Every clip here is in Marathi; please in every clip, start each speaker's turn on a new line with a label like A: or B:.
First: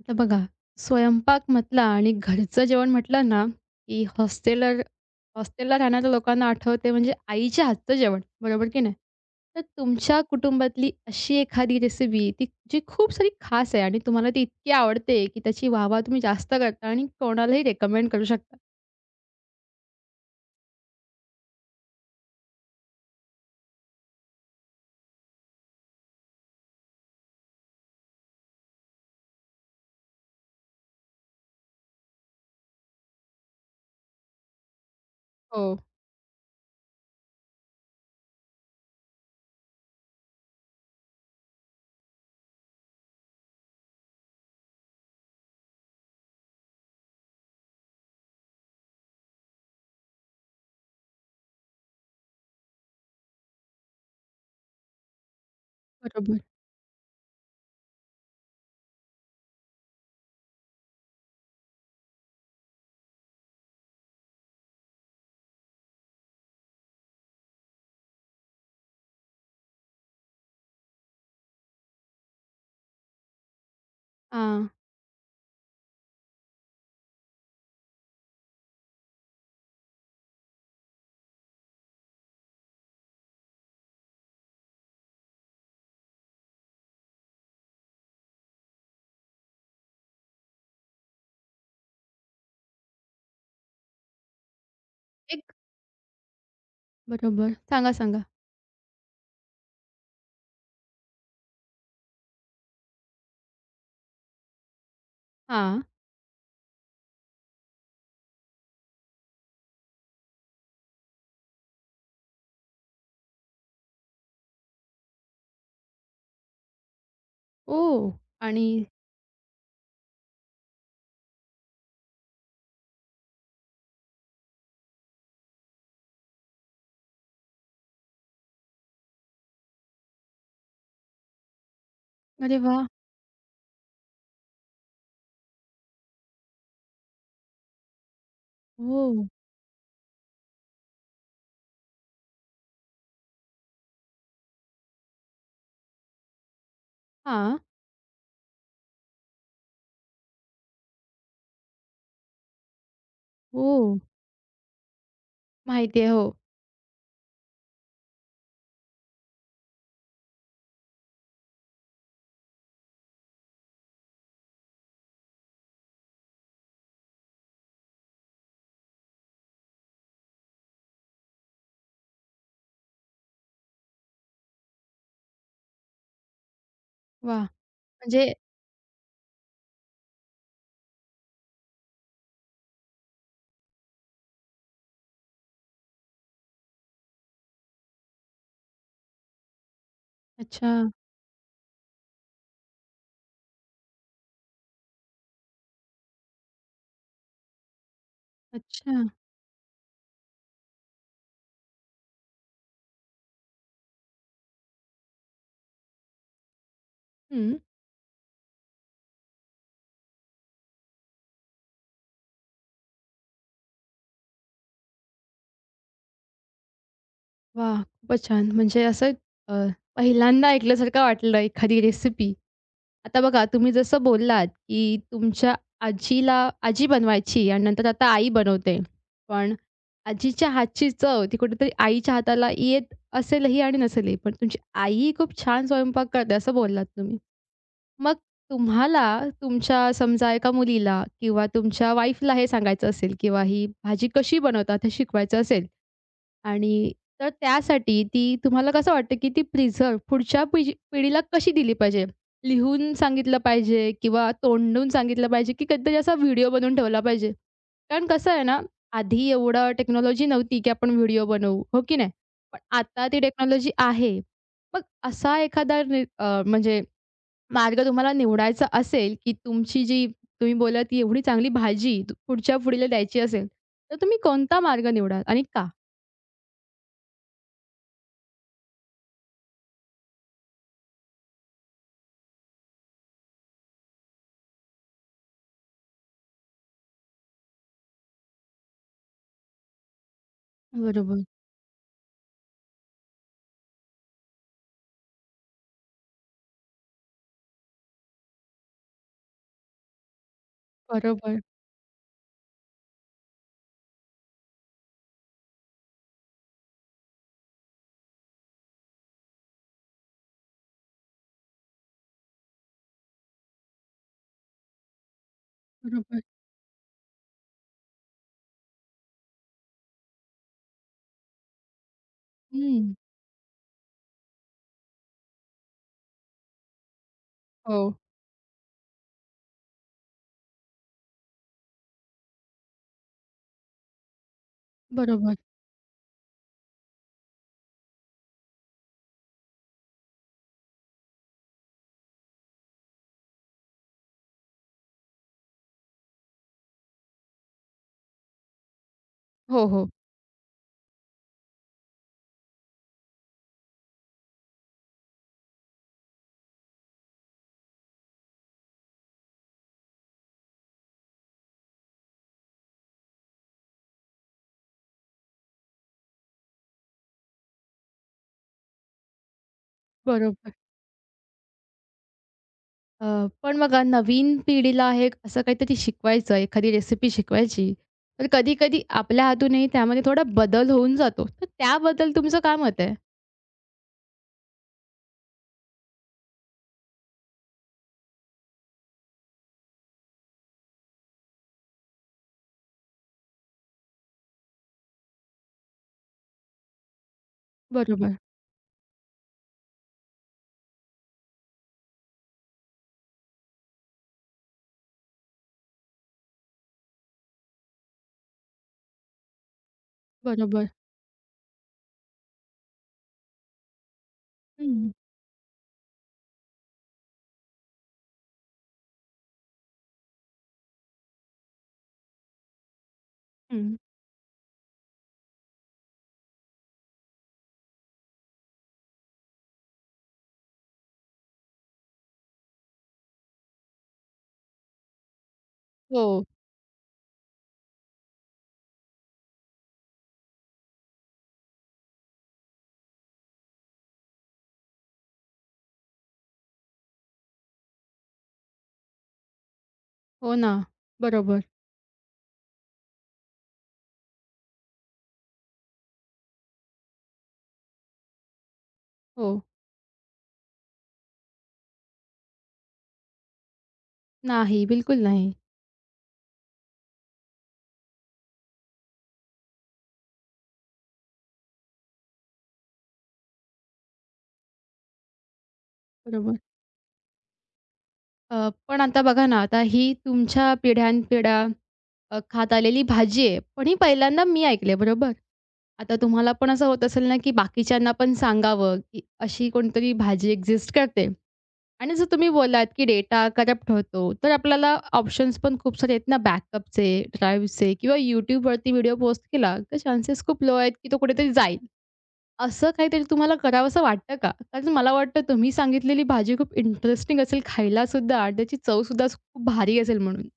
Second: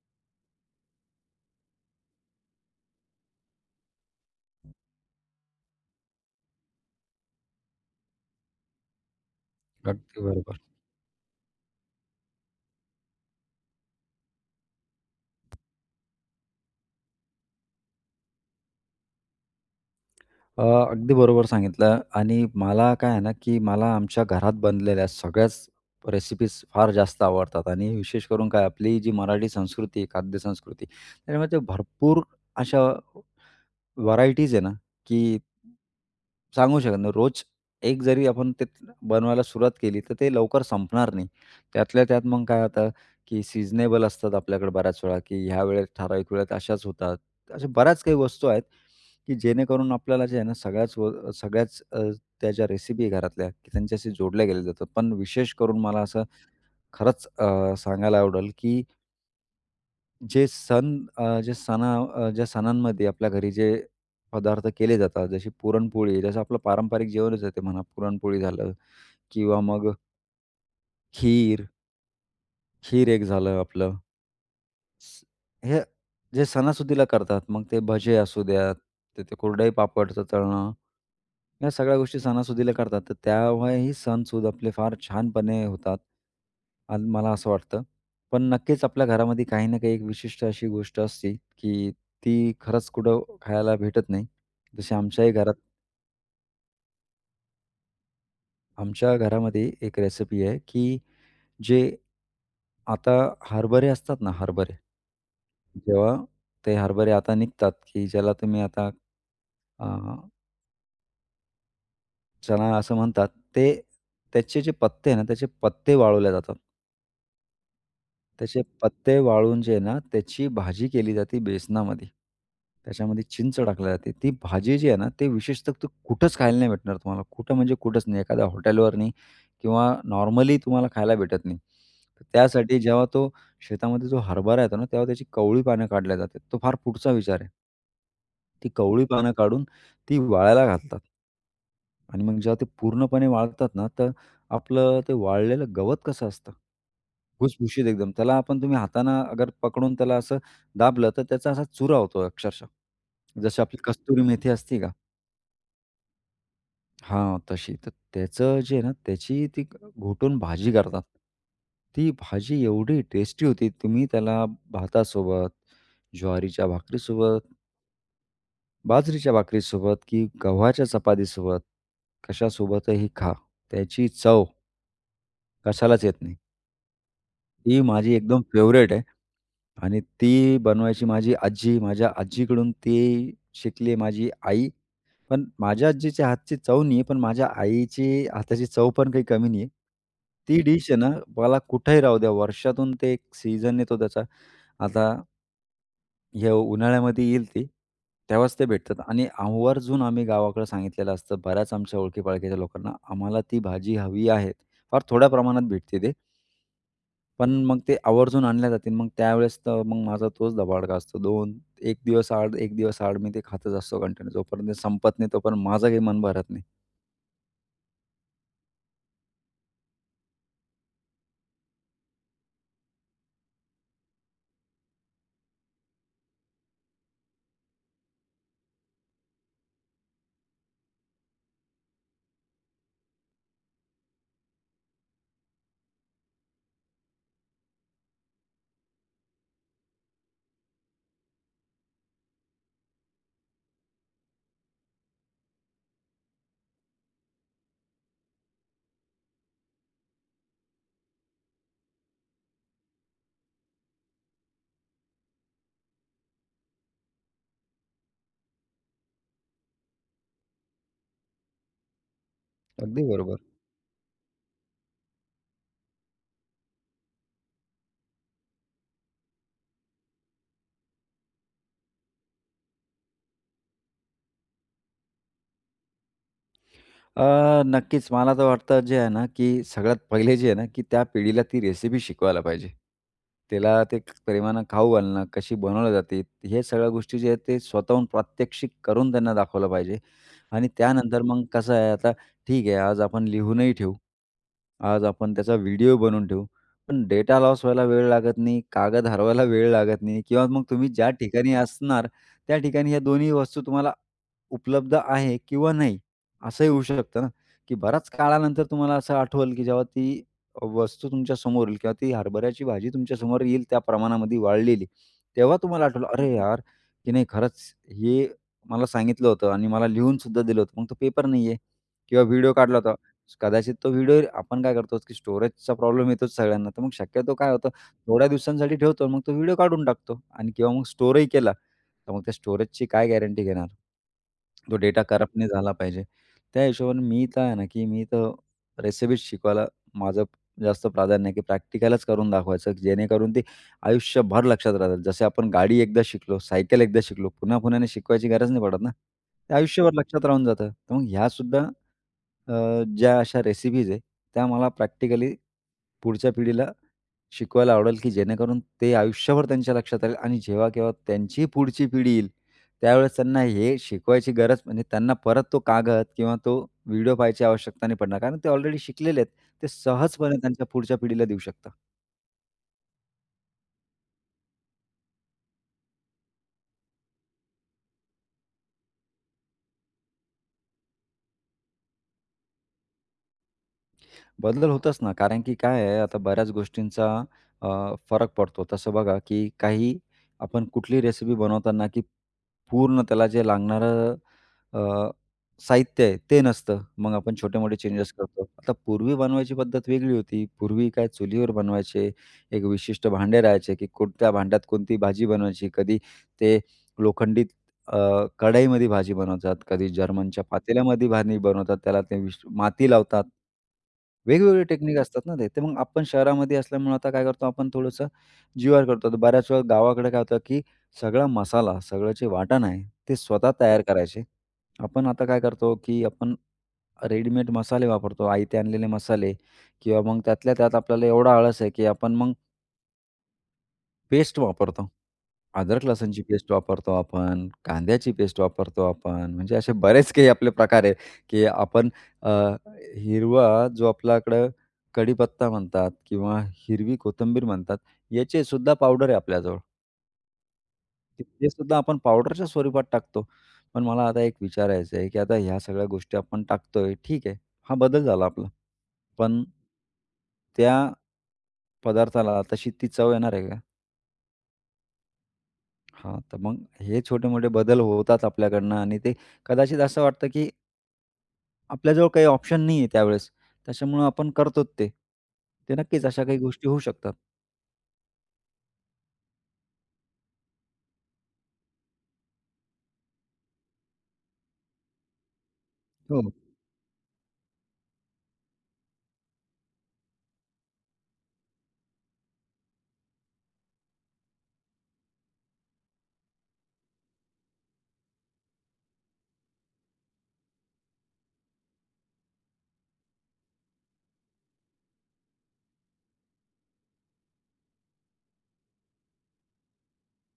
A: आता बघा, स्वयंपाक म्हटला आणि घरचं जेवण म्हटलं ना, की हॉस्टेलला हॉस्टेलला राहणाऱ्या लोकांना आठवते म्हणजे आईच्या हातचं जेवण, बरोबर की नाही? तर तुमच्या
B: अगदी बरोबर.
A: कुटुंबातली अशी एखादी रेसिपी ती जी खूप सारी खास आहे आणि तुम्हाला ती इतकी आवडते, की त्याची वाह-वाह तुम्ही जास्त करता आणि कोणालाही रेकमेंड करू शकता?
B: अ, अगदी बरोबर सांगितलं आणि मला काय आहे ना, की मला आमच्या घरात बनलेल्या सगळ्याच रेसिपीज फार जास्त आवडतात आणि विशेष करून काय आपली जी मराठी संस्कृती आहे, खाद्य संस्कृती त्याच्यामध्ये भरपूर अशा व्हरायटीज आहे ना, की
A: हो,
B: सांगू शकत नाही. रोज एक जरी आपण ते बनवायला सुरुवात केली, तर ते लवकर संपणार नाही. त्यातल्या त्यात मग काय होतं, की सीझनेबल असतात आपल्याकडे बऱ्याच वेळा, की ह्या वेळेत ठराविक वेळेत अशाच होतात. अशा बऱ्याच काही वस्तू आहेत, की जेणेकरून आपल्याला जे आहे ना सगळ्याच त्या ज्या रेसिपी घरातल्या, की त्यांच्याशी जोडल्या गेल्या जातात. पण विशेष करून मला असं
A: बरोबर.
B: खरंच सांगायला आवडेल, की जे सण अ, जे सणा अ, ज्या सणांमध्ये आपल्या घरी जे पदार्थ केले जातात, जशी पुरणपोळी, जसं आपलं पारंपरिक जेवणच आहे ते म्हणा, पुरणपोळी झालं किंवा मग खीर, खीर एक झालं आपलं.
A: हां.
B: स हे जे सणासुदीला करतात, मग ते भजे असू द्यात, तर ते कुरडई पापडचं तळणं, या सगळ्या गोष्टी सणासुदीला करतात. तर त्यामुळेही सणसुद आपले फार छानपणे होतात आणि मला असं वाटतं. पण नक्कीच आपल्या घरामध्ये काही ना काही एक विशिष्ट अशी गोष्ट असते, की ती खरंच कुठं खायला भेटत नाही. जशी आमच्याही
A: एक
B: घरात
A: बरोबर. सांगा, सांगा.
B: आमच्या घरामध्ये एक रेसिपी आहे की जे आता हरभरे असतात ना हरभरे,
A: हां.
B: जेव्हा ते हरभरे आता निघतात की ज्याला तुम्ही आता अ, चणा असं म्हणतात, ते त्याचे जे पत्ते आहे ना त्याचे पत्ते वाळवले जातात.
A: ओह!
B: त्याचे
A: आणि
B: पत्ते वाळून जे आहे ना, त्याची भाजी केली जाते बेसनामध्ये. त्याच्यामध्ये चिंच टाकली जाते. ती भाजी जी आहे ना, ते विशेषतः तू कुठंच खायला नाही भेटणार तुम्हाला. कुठं म्हणजे कुठंच नाही. एखाद्या हॉटेलवर नाही किंवा नॉर्मली तुम्हाला खायला भेटत नाही. तर
A: अरे
B: त्यासाठी
A: वाह!
B: जेव्हा तो शेतामध्ये जो हरभरा येतो ना, तेव्हा त्याची कवळी पानं काढल्या जातात. तो फार पुढचा विचार आहे. ती कवळी
A: हो.
B: पानं काढून ती वाळायला घालतात. आणि मग जेव्हा ते पूर्णपणे वाळतात ना, तर आपलं ते वाळलेलं गवत कसं असतं,
A: हां.
B: भुसभुशीत एकदम. त्याला आपण तुम्ही हातानं अगर पकडून त्याला असं दाबलं, तर त्याचा असा चुरा होतो अक्षरशः. जशी
A: हो.
B: आपली कस्तुरी मेथी असते का?
A: माहिती आहे. हो.
B: हां, तशी. तर त्याचं जे आहे ना, त्याची ती घोटून भाजी करतात. ती भाजी एवढी टेस्टी होती. तुम्ही त्याला भातासोबत, ज्वारीच्या भाकरीसोबत बाजरीच्या भाकरीसोबत की गव्हाच्या चपातीसोबत, कशासोबतही खा. त्याची चव कशालाच येत नाही.
A: वाह!
B: ती माझी
A: म्हणजे
B: एकदम फेवरेट आहे आणि ती बनवायची माझी आजी, माझ्या आजीकडून ती शिकली आहे माझी आई. पण माझ्या आजीच्या हातची चव नाही पण माझ्या आईची हाताची चव पण काही कमी नाही. ती
A: अच्छा,
B: डिश आहे ना, मला कुठेही राहू द्या, वर्षातून ते एक सीझन येतो त्याचा. आता हे उन्हाळ्यामध्ये येईल ती, तेव्हाच ते भेटतात
A: अच्छा.
B: आणि आवर्जून आम्ही गावाकडं सांगितलेलं असतं बऱ्याच आमच्या ओळखी-पाळखीच्या लोकांना, "आम्हाला ती भाजी हवी आहे." फार थोड्या प्रमाणात भेटते ते, पण
A: हं.
B: मग ते आवर्जून आणल्या जाते. मग त्यावेळेस तर मग माझा तोच धबाडका असतो. 2-1 दिवस आड, 1 दिवस आड मी ते खातच असतो कंटिन्यू. जोपर्यंत ते संपत नाही तोपर्यंत माझं काही मन भरत नाही.
A: वा, खूपच छान. म्हणजे असं अ, पहिल्यांदा ऐकल्यासारखं वाटलं एखादी रेसिपी. आता बघा तुम्ही जसं बोललात, की तुमच्या आजीला आजी बनवायची आणि नंतर आता आई बनवते. पण आजीच्या हातची चव ती कुठेतरी आईच्या हाताला येत असेलही आणि नसेलही. पण तुमची आई खूप छान स्वयंपाक करते असं बोललात तुम्ही. मग तुम्हाला तुमच्या समजा एका मुलीला किंवा तुमच्या वाईफला हे सांगायचं असेल किंवा ही भाजी कशी बनवतात हे शिकवायचं असेल, आणि तर त्यासाठी ती तुम्हाला कसं वाटतं, की ती प्रिझर्व्ह पुढच्या पिढीला कशी दिली पाहिजे? लिहून सांगितलं पाहिजे किंवा तोंडून सांगितलं पाहिजे, की कधीतरी असा व्हिडिओ बनवून ठेवला पाहिजे? कारण कसं आहे ना, आधी एवढं टेक्नॉलॉजी नव्हती, की आपण व्हिडिओ बनवू, हो की नाही? पण आता
B: अगदी
A: ती
B: बरोबर.
A: टेक्नॉलॉजी आहे. मग असा एखादा म्हणजे मार्ग तुम्हाला निवडायचा असेल, की तुमची जी तुम्ही बोललात, की एवढी चांगली भाजी पुढच्या पिढीला द्यायची असेल, तर तुम्ही कोणता मार्ग निवडाल आणि का?
B: नक्कीच. मला तर वाटतं जे आहे ना, की सगळ्यात पहिले जे आहे ना, की त्या पिढीला ती रेसिपी शिकवायला पाहिजे. तिला ते प्रेमानं खाऊ घालणं, कशी बनवली जाते, हे सगळ्या गोष्टी जे आहेत ते स्वतःहून प्रात्यक्षिक करून त्यांना दाखवलं पाहिजे. आणि त्यानंतर
A: बरोबर.
B: मग कसं आहे आता ठीक आहे आज आपण लिहूनही ठेवू. आज आपण त्याचा व्हिडिओ बनवून ठेवू. पण डेटा लॉस व्हायला वेळ लागत नाही, कागद हरवायला वेळ लागत नाही किंवा मग तुम्ही ज्या
A: बरोबर,
B: ठिकाणी असणार त्या ठिकाणी ह्या दोन्ही वस्तू तुम्हाला उपलब्ध आहे किंवा नाही, असंही होऊ शकतं ना, की बऱ्याच काळानंतर तुम्हाला असं आठवल, की जेव्हा ती वस्तू तुमच्या समोर येईल किंवा ती हरभऱ्याची भाजी तुमच्या समोर येईल त्या प्रमाणामध्ये वाळलेली. तेव्हा तुम्हाला आठवलं,
A: बरोबर.
B: "अरे यार, की नाही खरंच हे मला सांगितलं होतं आणि मला लिहून सुद्धा दिलं होतं. मग तो पेपर नाहीये किंवा व्हिडिओ काढला
A: हं.
B: होता." कदाचित तो व्हिडिओ आपण काय करतो, की स्टोरेजचा प्रॉब्लेम येतोच सगळ्यांना. तर मग शक्यतो काय होतं,
A: हो,
B: थोड्या दिवसांसाठी ठेवतो मग तो व्हिडिओ काढून टाकतो आणि किंवा मग स्टोअरही केला, तर मग त्या स्टोरेजची काय गॅरंटी घेणार? तो डेटा
A: बरोबर.
B: करप्ट नाही झाला पाहिजे. त्या हिशोबाने मी काय आहे ना, की मी तर रेसिपीज शिकवायला माझं जास्त प्राधान्य आहे, की प्रॅक्टिकलच करून दाखवायचं, जेणेकरून ते आयुष्यभर लक्षात राहतात. जसे आपण गाडी एकदा शिकलो, सायकल एकदा शिकलो, पुन्हा-पुन्हा शिकवायची गरज नाही पडत ना. ते
A: हो, हो.
B: आयुष्यभर लक्षात राहून जातं. तर मग ह्यासुद्धा ज्या अशा रेसिपीज आहे, त्या मला प्रॅक्टिकली पुढच्या पिढीला शिकवायला आवडेल, की जेणेकरून ते आयुष्यभर त्यांच्या लक्षात राहील आणि जेव्हा-केव्हा त्यांची पुढची पिढी येईल, त्यावेळेस त्यांना हे शिकवायची गरज म्हणजे त्यांना परत तो कागद किंवा तो व्हिडिओ पाहायची आवश्यकता नाही पडणार. कारण ते ऑलरेडी शिकलेले आहेत. ते सहजपणे
A: बरोबर.
B: त्यांच्या पुढच्या पिढीला देऊ शकतात.
A: अ, पण बघा नवीन पिढीला हे असं काहीतरी शिकवायचं, एखादी रेसिपी शिकवायची, तर कधी-कधी आपल्या हातूनही त्यामध्ये थोडा बदल होऊन जातो. तर त्याबद्दल तुमचं काय मत आहे?
B: बदल होतोच ना, कारण की काय आहे आता बऱ्याच गोष्टींचा फरक पडतो. तसं बघा, की काही आपण कुठली रेसिपी बनवताना, की पूर्ण त्याला जे लागणारं अ, साहित्य आहे ते नसतं. मग आपण छोटे-मोठे चेंजेस
A: बरोबर,
B: करतो. आता पूर्वी बनवायची पद्धत वेगळी होती. पूर्वी काय चुलीवर बनवायचे, एक विशिष्ट भांडे राहायचे, की कोणत्या भांड्यात कोणती भाजी बनवायची. कधी ते लोखंडी अ, कढईमध्ये भाजी बनवतात, कधी जर्मनच्या
A: बरोबर.
B: पातेल्यामध्ये भाजी बनवतात, त्याला ते विश माती लावतात. वेगवेगळे
A: हं,
B: टेक्निक असतात ना ते. तर मग आपण शहरामध्ये असल्यामुळे आता काय करतो आपण थोडंसं जीवावर करतो. तर बऱ्याच वेळा गावाकडे काय होतं, की सगळा मसाला, सगळं जे वाटण आहे, ते स्वतः
A: हं.
B: तयार करायचे. आपण आता काय करतो, की आपण रेडीमेड मसाले वापरतो. आयते आणलेले मसाले किंवा मग त्यातल्या त्यात आपल्याला एवढा आळस आहे, की आपण मग पेस्ट वापरतो. अदरक लसूणची
A: हो,
B: पेस्ट वापरतो आपण, कांद्याची पेस्ट वापरतो आपण. म्हणजे असे बरेच काही आपले प्रकार आहे, की आपण अ, हिरवा जो आपल्याकडं कढीपत्ता म्हणतात किंवा हिरवी कोथिंबीर म्हणतात, याचे सुद्धा पावडर आहे आपल्याजवळ.
A: हो ना.
B: ते
A: बरोबर.
B: ते सुद्धा आपण पावडरच्या स्वरूपात टाकतो. पण मला आता एक विचारायचं आहे, की आता ह्या सगळ्या गोष्टी आपण टाकतोय. ठीक आहे, हा बदल झाला आपला.
A: हो.
B: पण त्या पदार्थाला तशी ती चव येणार आहे का?
A: नाही, बिलकुल नाही.
B: हां, तर मग हे छोटे-मोठे बदल होतात आपल्याकडनं आणि ते कदाचित असं वाटतं, की आपल्याजवळ काही ऑप्शन नाहीये त्यावेळेस. त्याच्यामुळं आपण करतोच ते. ते नक्कीच अशा
A: बरोबर.
B: काही गोष्टी होऊ शकतात.
A: पण आता बघा ना, आता ही तुमच्या पिढ्यानपिढ्या खात आलेली भाजी आहे. पण ही पहिल्यांदा मी ऐकली आहे, बरोबर? आता
B: हो.
A: तुम्हाला पण असं होत असेल ना, की बाकीच्यांना पण सांगावं, की अशी कोणतरी भाजी एक्झिस्ट करते. आणि जर तुम्ही बोललात, की डेटा करप्ट होतो, तर आपल्याला ऑप्शन्स पण खूप सारे आहेत ना, बॅकअपचे, ड्राईव्हचे किंवा YouTubeवरती व्हिडिओ पोस्ट केला, तर चान्सेस खूप लो आहेत, की तो कुठेतरी जाईल. असं काहीतरी तुम्हाला करावंसं वाटतं का? कारण मला वाटतं तुम्ही सांगितलेली भाजी खूप इंटरेस्टिंग असेल खायलासुद्धा, त्याची चवसुद्धा खूप भारी असेल म्हणून.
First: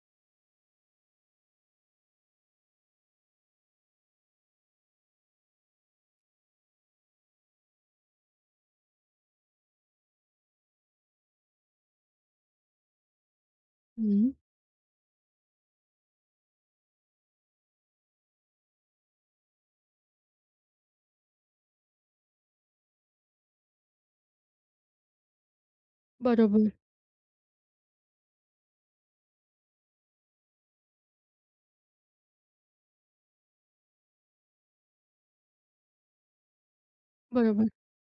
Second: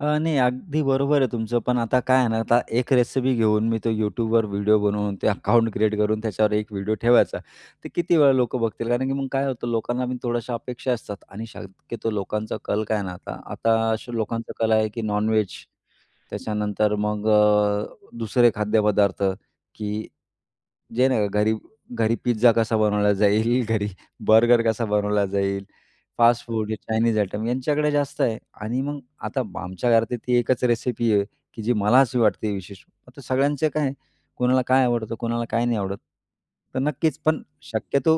B: नाही, अगदी बरोबर आहे तुमचं. पण आता काय आहे ना, आता एक रेसिपी घेऊन मी तो YouTubeवर व्हिडिओ बनवून ते अकाउंट क्रिएट करून त्याच्यावर एक व्हिडिओ ठेवायचा. ते किती वेळा लोकं बघतील? कारण की मग काय होतं लोकांना पण थोड्याशा अपेक्षा असतात आणि शक्यतो लोकांचा कल काय आहे ना आता, आता अशा
A: हं.
B: लोकांचा कल आहे की नॉन त्याच्यानंतर मग दुसरे खाद्यपदार्थ की जे नाही का घरी घरी पिझ्झा कसा बनवला जाईल, घरी बर्गर कसा बनवला जाईल. फास्ट फूड,
A: बरोबर,
B: हे चायनीज आयटम यांच्याकडे जास्त आहे आणि मग आता आमच्या घरात ती एकच रेसिपी आहे, की जी मला अशी वाटते विशेष. आता सगळ्यांचं काय आहे, कोणाला काय आवडतं, कोणाला काय नाही आवडत. तर नक्कीच, पण
A: बरोबर.
B: शक्यतो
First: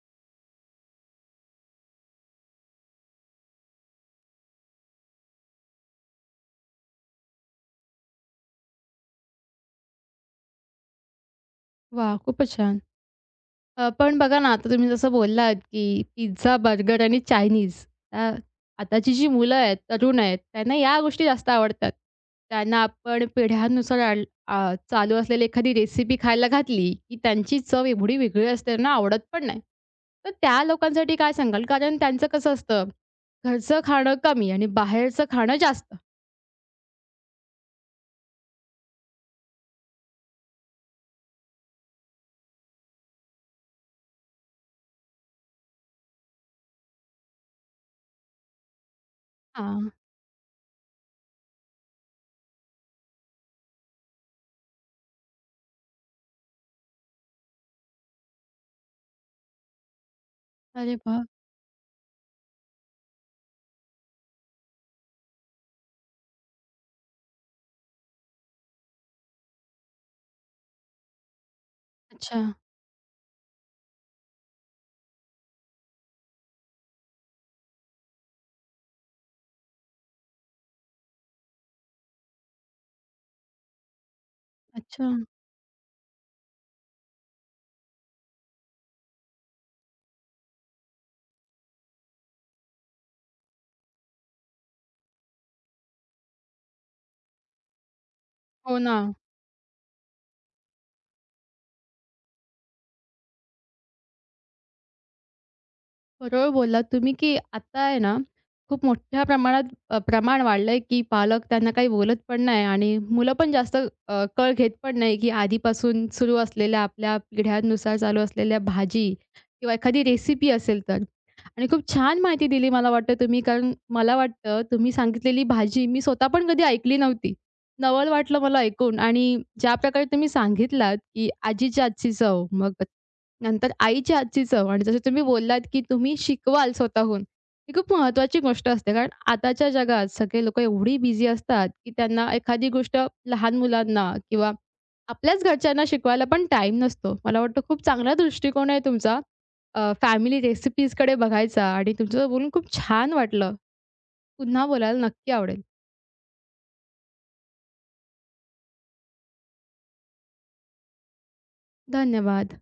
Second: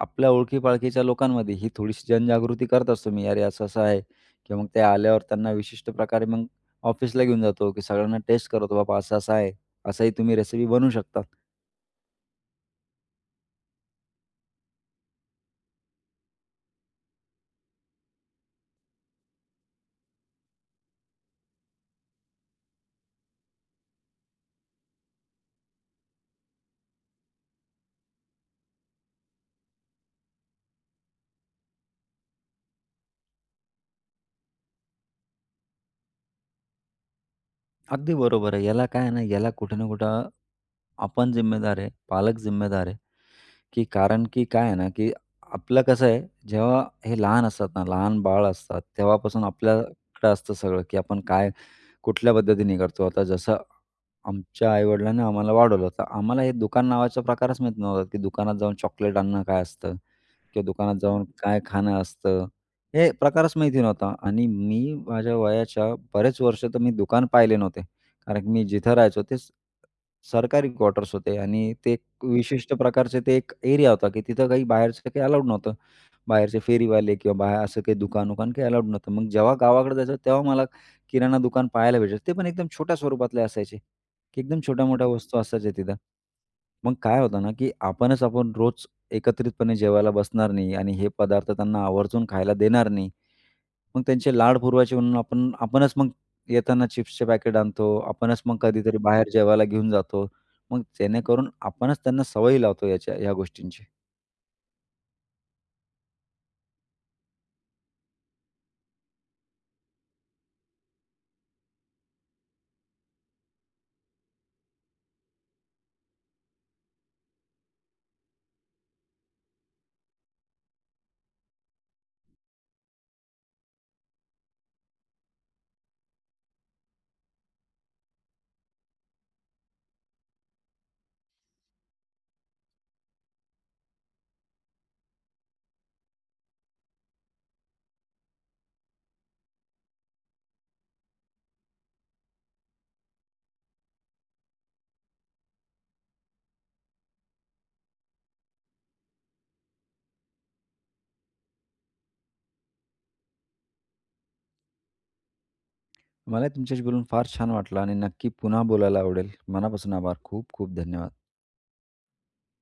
B: आपल्या ओळखी-पाळखीच्या लोकांमध्ये ही थोडीशी जनजागृती करत असतो मी, "अरे, असं-असं आहे." किंवा मग ते आल्यावर त्यांना विशिष्ट प्रकारे मग ऑफिसला घेऊन जातो, की सगळ्यांना टेस्ट करतो, "बाबा असं-असं आहे, असंही तुम्ही रेसिपी बनवू शकता."
A: वाह! खूपच छान. पण बघा ना, आता तुम्ही जसं बोललात, की पिझ्झा, बर्गर आणि चायनीज. अ, आताची जी मुलं आहेत, तरुण आहेत, त्यांना या गोष्टी जास्त आवडतात. त्यांना आपण पिढ्यांनुसार चालू असलेली एखादी रेसिपी खायला घातली, की त्यांची चव एवढी वेगळी असते, त्यांना आवडत पण नाही. तर त्या लोकांसाठी काय सांगाल? कारण त्यांचं कसं असतं, घरचं खाणं कमी आणि बाहेरचं खाणं जास्त.
B: अगदी बरोबर आहे. याला काय आहे ना, याला कुठे ना कुठं आपण जिम्मेदार आहे, पालक जिम्मेदार आहे. की कारण की काय आहे ना, की आपलं कसं आहे, जेव्हा हे लहान असतात ना, लहान बाळ असतात, तेव्हापासून
A: हां.
B: आपल्याकडे असतं सगळं, की आपण काय कुठल्या पद्धतीने करतो. आता जसं आमच्या आई-वडिलांनी आम्हाला वाढवलं, तर आम्हाला हे दुकान नावाचा प्रकारच माहीत नव्हता, की दुकानात जाऊन चॉकलेट आणणं काय असतं किंवा
A: अरे
B: दुकानात
A: वाह!
B: जाऊन काय खाणं असतं, हे प्रकारच माहिती नव्हता. आणि मी माझ्या वयाच्या बरेच वर्ष तर मी दुकान पाहिले नव्हते. कारण की मी जिथं राहायचो तेच सरकारी क्वार्टर्स होते आणि ते एक
A: अच्छा,
B: विशिष्ट प्रकारचे ते एक एरिया होता, की तिथं काही बाहेरचं काही अलाउड नव्हतं. बाहेरचे फेरीवाले किंवा बाहेर असं काही दुकान-वुकान काही अलाउड नव्हतं. मग जेव्हा गावाकडे जायचो तेव्हा मला किराणा दुकान पाहायला भेटायचं. ते पण एकदम छोट्या स्वरूपातले असायचे, की एकदम छोट्या-मोठ्या
A: अच्छा.
B: वस्तू असायच्या तिथं. मग काय होतं ना, की आपणच आपण रोज एकत्रितपणे जेवायला बसणार नाही आणि हे पदार्थ त्यांना आवर्जून खायला देणार नाही. मग त्यांचे लाड पुरवायचे म्हणून आपण आपणच मग येताना चिप्सचे पॅकेट आणतो. आपणच मग
A: हो ना.
B: कधीतरी बाहेर जेवायला घेऊन जातो. मग जेणेकरून आपणच त्यांना सवयी लावतो याच्या ह्या गोष्टींची.
A: बरोबर बोललात तुम्ही, की आता आहे ना, खूप मोठ्या प्रमाणात प्रमाण वाढलंय, की पालक त्यांना काही बोलत पण नाही आणि मुलं पण जास्त कळ घेत पण नाही, की आधीपासून सुरू असलेल्या आपल्या पिढ्यांनुसार चालू असलेल्या भाजी किंवा एखादी रेसिपी असेल तर. आणि खूप छान माहिती दिली मला वाटतं तुम्ही. कारण मला वाटतं तुम्ही सांगितलेली भाजी मी स्वतः पण कधी ऐकली नव्हती. नवल वाटलं मला ऐकून आणि ज्याप्रकारे तुम्ही सांगितलात, की आजीच्या हातची चव, मग नंतर आईच्या हातची चव आणि जसं तुम्ही बोललात, की तुम्ही शिकवाल स्वतःहून. ही खूप महत्त्वाची गोष्ट असते. कारण आताच्या जगात सगळे लोकं एवढी बिझी असतात, की त्यांना एखादी गोष्ट लहान मुलांना किंवा आपल्याच घरच्यांना शिकवायला पण टाईम नसतो. मला वाटतं खूप चांगला दृष्टिकोन आहे तुमचा फॅमिली रेसिपीजकडे बघायचा आणि तुमच्यासोबत बोलून खूप छान वाटलं. पुन्हा बोलायला नक्की आवडेल.
B: मला तुमच्याशी बोलून फार छान वाटलं आणि नक्की पुन्हा बोलायला आवडेल. मनापासून आभार. खूप खूप धन्यवाद.
A: धन्यवाद.